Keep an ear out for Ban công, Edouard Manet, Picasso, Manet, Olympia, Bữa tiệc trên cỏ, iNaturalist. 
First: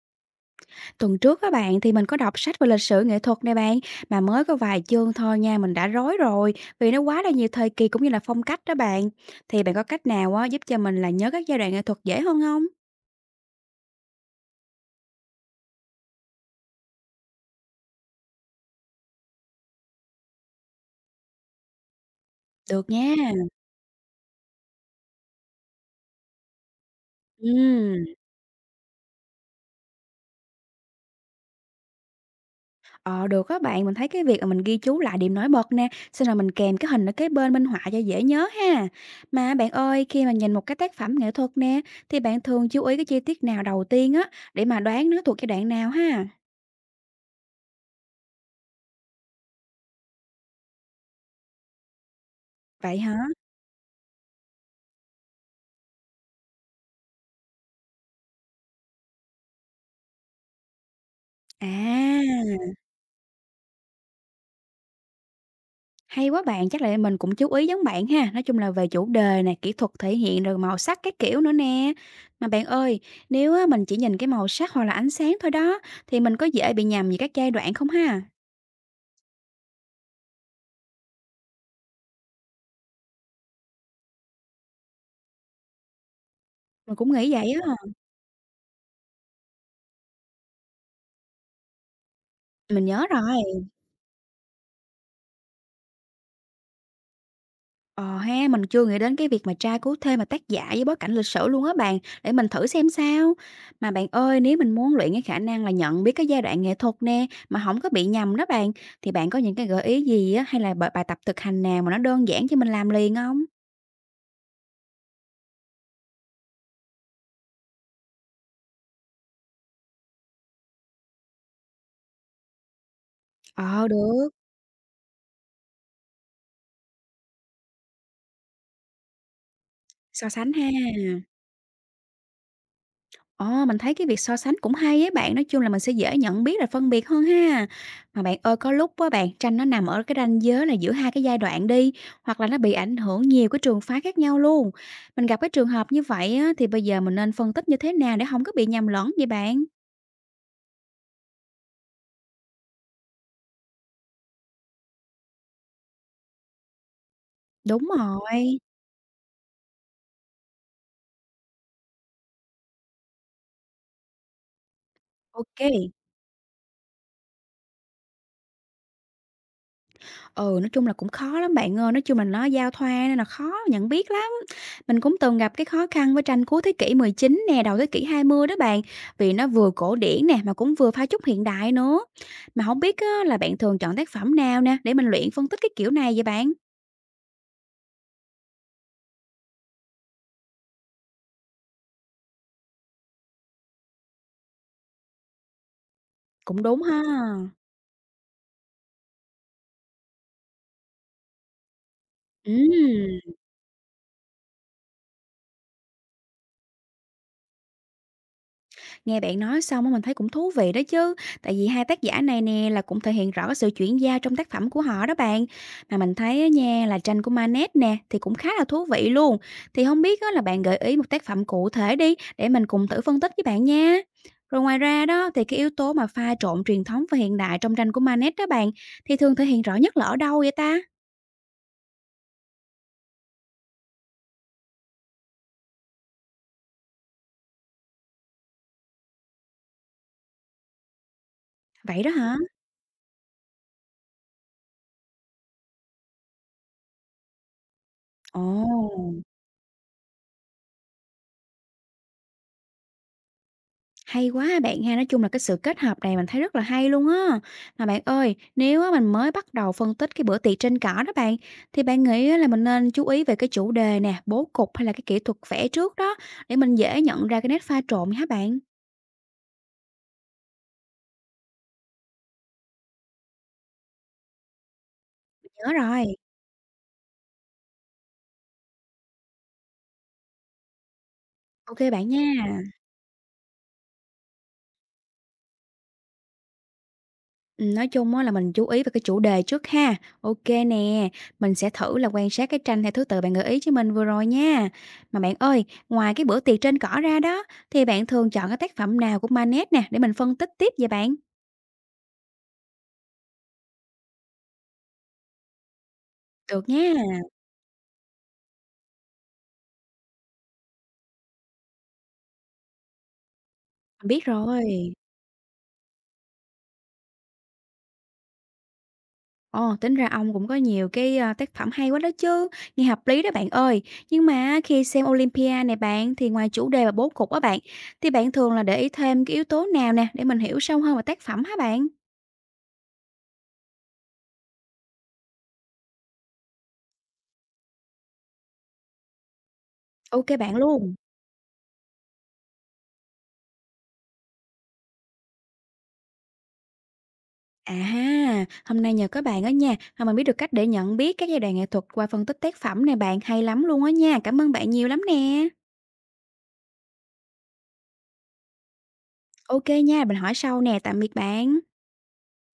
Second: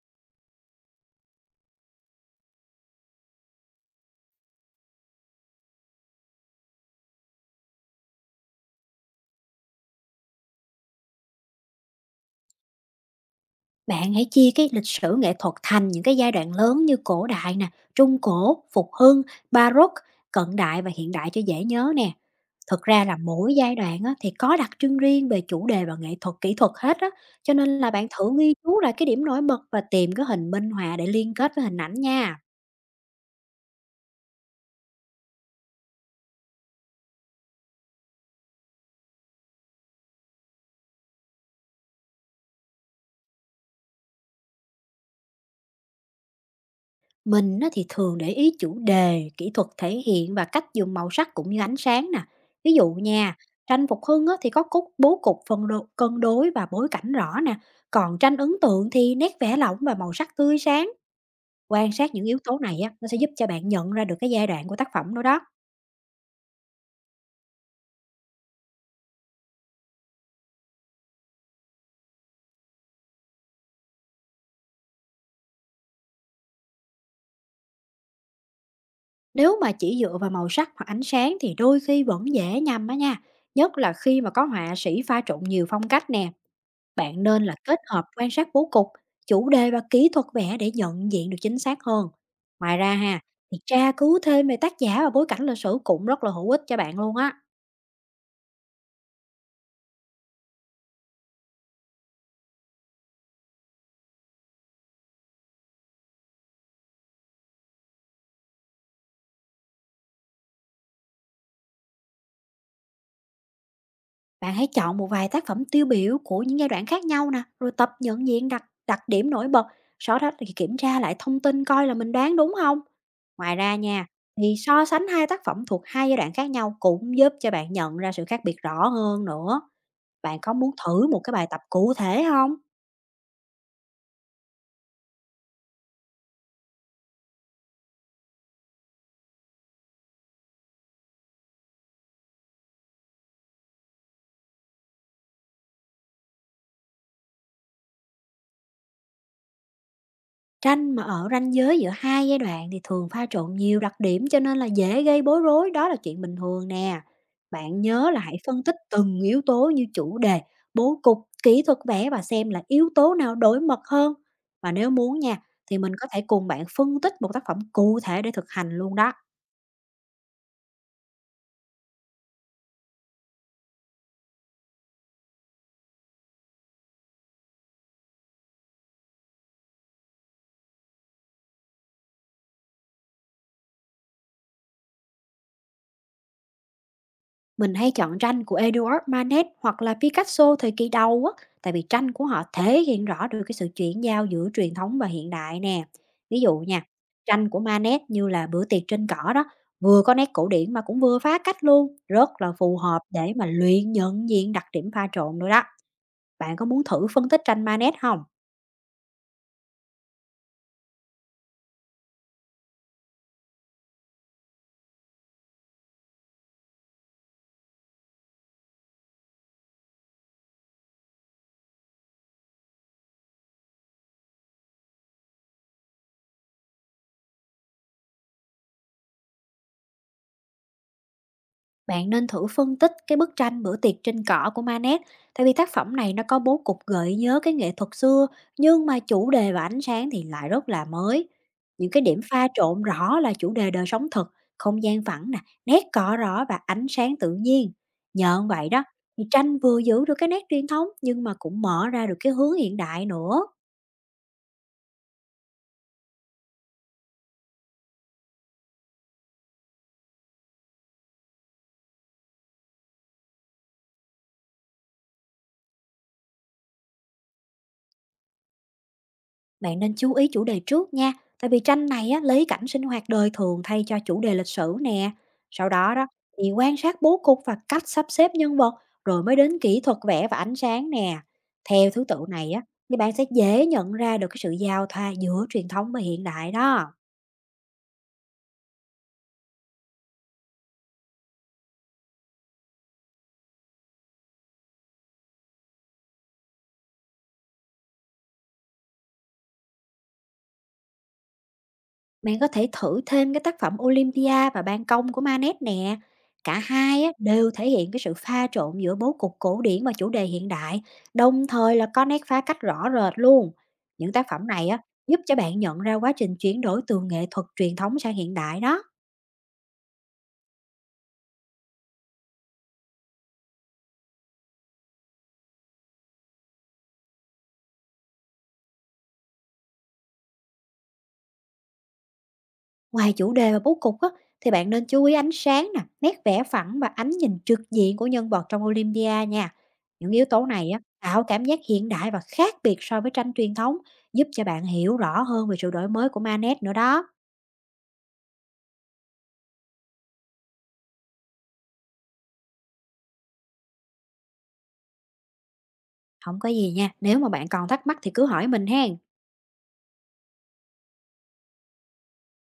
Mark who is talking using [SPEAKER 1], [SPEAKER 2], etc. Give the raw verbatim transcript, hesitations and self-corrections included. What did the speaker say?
[SPEAKER 1] Tuần trước các bạn thì mình có đọc sách về lịch sử nghệ thuật nè bạn, mà mới có vài chương thôi nha mình đã rối rồi, vì nó quá là nhiều thời kỳ cũng như là phong cách đó bạn. Thì bạn có cách nào á, giúp cho mình là nhớ các giai đoạn nghệ thuật dễ hơn không?
[SPEAKER 2] Bạn hãy chia cái lịch sử nghệ thuật thành những cái giai đoạn lớn như cổ đại nè, trung cổ, phục hưng, baroque, cận đại và hiện đại cho dễ nhớ nè. Thực
[SPEAKER 1] Được
[SPEAKER 2] ra
[SPEAKER 1] nha.
[SPEAKER 2] là mỗi giai đoạn á, thì có đặc trưng riêng về chủ đề và nghệ thuật kỹ thuật hết á. Cho nên là
[SPEAKER 1] Ừ.
[SPEAKER 2] bạn thử ghi chú lại cái điểm nổi bật và tìm cái hình minh họa để liên kết với hình ảnh nha.
[SPEAKER 1] Ờ được các bạn, mình thấy cái việc mà mình ghi chú lại điểm nổi bật nè, xong rồi mình kèm cái hình ở cái bên minh họa cho dễ nhớ ha. Mà bạn ơi, khi mà nhìn một cái tác phẩm nghệ thuật nè, thì bạn thường chú ý cái chi tiết nào đầu tiên á, để mà đoán nó thuộc giai đoạn nào ha?
[SPEAKER 2] Mình á thì thường để ý chủ đề, kỹ thuật thể hiện và cách dùng màu sắc cũng như ánh sáng nè. Ví dụ
[SPEAKER 1] Vậy hả?
[SPEAKER 2] nha, tranh Phục Hưng á thì có cốt bố cục phân đô, cân đối và bối cảnh rõ nè. Còn tranh ấn tượng thì nét vẽ lỏng và màu sắc tươi sáng. Quan sát những yếu tố
[SPEAKER 1] À.
[SPEAKER 2] này á, nó sẽ giúp cho bạn nhận ra được cái giai đoạn của tác phẩm đó đó.
[SPEAKER 1] Hay quá bạn, chắc là mình cũng chú ý giống bạn ha. Nói chung là về chủ đề nè, kỹ thuật thể hiện rồi màu sắc các kiểu nữa nè. Mà bạn ơi, nếu á, mình chỉ nhìn cái màu sắc hoặc là ánh sáng thôi đó, thì mình có dễ bị nhầm về các giai đoạn không ha?
[SPEAKER 2] Nếu mà chỉ dựa vào màu sắc hoặc ánh sáng thì đôi khi vẫn dễ nhầm á nha. Nhất là khi mà có họa sĩ pha trộn nhiều phong cách nè.
[SPEAKER 1] Mình cũng
[SPEAKER 2] Bạn
[SPEAKER 1] nghĩ
[SPEAKER 2] nên
[SPEAKER 1] vậy
[SPEAKER 2] là kết
[SPEAKER 1] á.
[SPEAKER 2] hợp quan sát bố cục, chủ đề và kỹ thuật vẽ để nhận diện được chính xác hơn. Ngoài
[SPEAKER 1] Mình
[SPEAKER 2] ra
[SPEAKER 1] nhớ
[SPEAKER 2] ha, thì
[SPEAKER 1] rồi.
[SPEAKER 2] tra cứu thêm về tác giả và bối cảnh lịch sử cũng rất là hữu ích cho bạn luôn á.
[SPEAKER 1] Ờ ha, mình chưa nghĩ đến cái việc mà tra cứu thêm mà tác giả với bối cảnh lịch sử luôn á bạn, để mình thử xem sao. Mà bạn ơi, nếu mình muốn luyện cái khả năng là nhận biết cái giai đoạn nghệ thuật nè, mà không có bị nhầm đó bạn, thì bạn có những cái gợi ý gì á, hay là bài bài tập thực hành nào mà nó đơn giản cho mình làm liền không?
[SPEAKER 2] Bạn hãy chọn một vài tác phẩm tiêu biểu của những giai đoạn khác nhau nè, rồi tập nhận diện đặc đặc điểm nổi bật. Sau đó thì kiểm tra lại thông tin coi là mình đoán đúng không. Ngoài ra
[SPEAKER 1] Ờ,
[SPEAKER 2] nha,
[SPEAKER 1] được,
[SPEAKER 2] thì so sánh hai tác phẩm thuộc hai giai đoạn khác nhau cũng giúp cho bạn nhận ra sự khác biệt rõ hơn nữa.
[SPEAKER 1] so
[SPEAKER 2] Bạn có
[SPEAKER 1] sánh ha.
[SPEAKER 2] muốn thử một cái bài tập cụ thể không?
[SPEAKER 1] Ờ, mình thấy cái việc so sánh cũng hay với bạn, nói chung là mình sẽ dễ nhận biết rồi phân biệt hơn ha. Mà bạn ơi, có lúc á bạn, tranh nó nằm ở cái ranh giới là giữa hai cái giai đoạn đi, hoặc là nó bị ảnh hưởng nhiều cái trường phái khác nhau luôn. Mình gặp cái trường hợp như vậy á, thì bây giờ mình nên phân tích như thế nào để không có bị nhầm lẫn vậy bạn?
[SPEAKER 2] Tranh mà ở ranh giới giữa hai giai đoạn thì thường pha trộn nhiều đặc điểm cho nên là dễ gây bối rối, đó là chuyện bình thường nè. Bạn
[SPEAKER 1] Đúng
[SPEAKER 2] nhớ là hãy
[SPEAKER 1] rồi.
[SPEAKER 2] phân tích từng yếu tố như chủ đề, bố cục, kỹ thuật vẽ và xem là yếu tố nào đối mật hơn. Và nếu muốn nha, thì
[SPEAKER 1] Ok.
[SPEAKER 2] mình có thể cùng bạn phân tích một tác phẩm cụ thể để thực hành luôn đó.
[SPEAKER 1] Ừ, nói chung là cũng khó lắm bạn ơi, nói chung là nó giao thoa nên là khó nhận biết lắm. Mình cũng từng gặp cái khó khăn với tranh cuối thế kỷ mười chín nè, đầu thế kỷ hai mươi đó bạn, vì nó vừa cổ điển nè mà cũng vừa pha chút hiện đại nữa. Mà không biết á, là bạn thường chọn tác phẩm nào nè để mình luyện phân tích cái kiểu này vậy bạn?
[SPEAKER 2] Mình hay chọn tranh của Edouard Manet hoặc là Picasso thời kỳ đầu á, tại vì tranh của họ thể hiện rõ được cái sự chuyển giao giữa truyền thống và hiện đại nè. Ví dụ
[SPEAKER 1] Cũng đúng
[SPEAKER 2] nha,
[SPEAKER 1] ha.
[SPEAKER 2] tranh của Manet như là bữa tiệc trên cỏ đó, vừa có nét cổ điển mà cũng vừa phá cách luôn, rất là phù hợp
[SPEAKER 1] Ừ.
[SPEAKER 2] để mà luyện nhận diện đặc điểm pha trộn nữa đó. Bạn có muốn thử phân tích tranh Manet không?
[SPEAKER 1] Nghe bạn nói xong á mình thấy cũng thú vị đó chứ, tại vì hai tác giả này nè là cũng thể hiện rõ cái sự chuyển giao trong tác phẩm của họ đó bạn. Mà mình thấy á nha, là tranh của Manet nè thì cũng khá là thú vị luôn. Thì không biết á, là bạn gợi ý một tác phẩm cụ thể đi để mình cùng thử phân tích với bạn nha. Rồi ngoài ra đó, thì cái yếu tố mà pha trộn truyền thống và hiện đại trong tranh của Manet đó bạn, thì thường thể hiện rõ nhất là ở đâu vậy ta?
[SPEAKER 2] Bạn nên thử phân tích cái bức tranh Bữa tiệc trên cỏ của Manet, tại vì tác phẩm này nó có bố cục gợi nhớ cái nghệ thuật xưa, nhưng mà chủ đề và ánh sáng thì lại rất là mới. Những cái
[SPEAKER 1] Vậy đó
[SPEAKER 2] điểm
[SPEAKER 1] hả?
[SPEAKER 2] pha trộn rõ là chủ đề đời sống thực, không gian phẳng nè, nét cỏ rõ và ánh sáng tự nhiên. Nhờ vậy đó,
[SPEAKER 1] Ồ.
[SPEAKER 2] thì tranh vừa giữ được cái nét truyền thống nhưng mà cũng mở ra được cái hướng hiện đại nữa.
[SPEAKER 1] Hay quá ha bạn ha, nói chung là cái sự kết hợp này mình thấy rất là hay luôn á. Mà bạn ơi, nếu á mình mới bắt đầu phân tích cái bữa tiệc trên cỏ đó bạn, thì bạn nghĩ á là mình nên chú ý về cái chủ đề nè, bố cục hay là cái kỹ thuật vẽ trước đó, để mình dễ nhận ra cái nét pha trộn hả bạn?
[SPEAKER 2] Bạn nên chú ý chủ đề trước nha, tại vì tranh này á, lấy cảnh sinh hoạt đời thường thay cho chủ đề lịch sử nè. Sau
[SPEAKER 1] Nhớ
[SPEAKER 2] đó đó
[SPEAKER 1] rồi.
[SPEAKER 2] thì quan sát bố cục và cách sắp xếp nhân vật, rồi mới đến kỹ thuật vẽ và ánh sáng nè.
[SPEAKER 1] Ok
[SPEAKER 2] Theo thứ
[SPEAKER 1] bạn
[SPEAKER 2] tự này
[SPEAKER 1] nha.
[SPEAKER 2] á, thì bạn sẽ dễ nhận ra được cái sự giao thoa giữa truyền thống và hiện đại đó.
[SPEAKER 1] Ừm, nói chung á là mình chú ý về cái chủ đề trước ha. Ok nè, mình sẽ thử là quan sát cái tranh theo thứ tự bạn gợi ý cho mình vừa rồi nha. Mà bạn ơi, ngoài cái bữa tiệc trên cỏ ra đó, thì bạn thường chọn cái tác phẩm nào của Manet nè, để mình phân tích tiếp vậy bạn?
[SPEAKER 2] Bạn có thể thử thêm cái tác phẩm Olympia và Ban công của Manet nè. Cả
[SPEAKER 1] Được nha,
[SPEAKER 2] hai á, đều thể hiện cái sự pha trộn giữa bố cục cổ điển và chủ đề hiện đại, đồng thời là có nét phá cách rõ rệt luôn.
[SPEAKER 1] mình
[SPEAKER 2] Những
[SPEAKER 1] biết
[SPEAKER 2] tác phẩm này á,
[SPEAKER 1] rồi.
[SPEAKER 2] giúp cho bạn nhận ra quá trình chuyển đổi từ nghệ thuật truyền thống sang hiện đại đó.
[SPEAKER 1] Ồ, tính ra ông cũng có nhiều cái, a, tác phẩm hay quá đó chứ, nghe hợp lý đó bạn ơi. Nhưng mà khi xem Olympia này bạn, thì ngoài chủ đề và bố cục á bạn, thì bạn thường là để ý thêm cái yếu tố nào nè, để mình hiểu sâu hơn về tác phẩm hả bạn?
[SPEAKER 2] Ngoài chủ đề và bố cục á, thì bạn nên chú ý ánh sáng nè, nét vẽ phẳng và ánh nhìn trực diện của nhân vật trong Olympia nha. Những
[SPEAKER 1] Ok
[SPEAKER 2] yếu tố
[SPEAKER 1] bạn
[SPEAKER 2] này á,
[SPEAKER 1] luôn.
[SPEAKER 2] tạo cảm giác hiện đại và khác biệt so với tranh truyền thống, giúp cho bạn hiểu rõ hơn về sự đổi mới của Manet nữa đó.
[SPEAKER 1] À ha, hôm nay nhờ các bạn đó nha, mà mình biết được cách để nhận biết các giai đoạn nghệ thuật qua phân tích tác phẩm nè bạn, hay lắm luôn á nha. Cảm ơn bạn nhiều lắm nè.
[SPEAKER 2] Không có gì nha, nếu mà bạn còn thắc mắc thì cứ hỏi mình hen.
[SPEAKER 1] Ok nha, mình hỏi sau nè, tạm biệt bạn.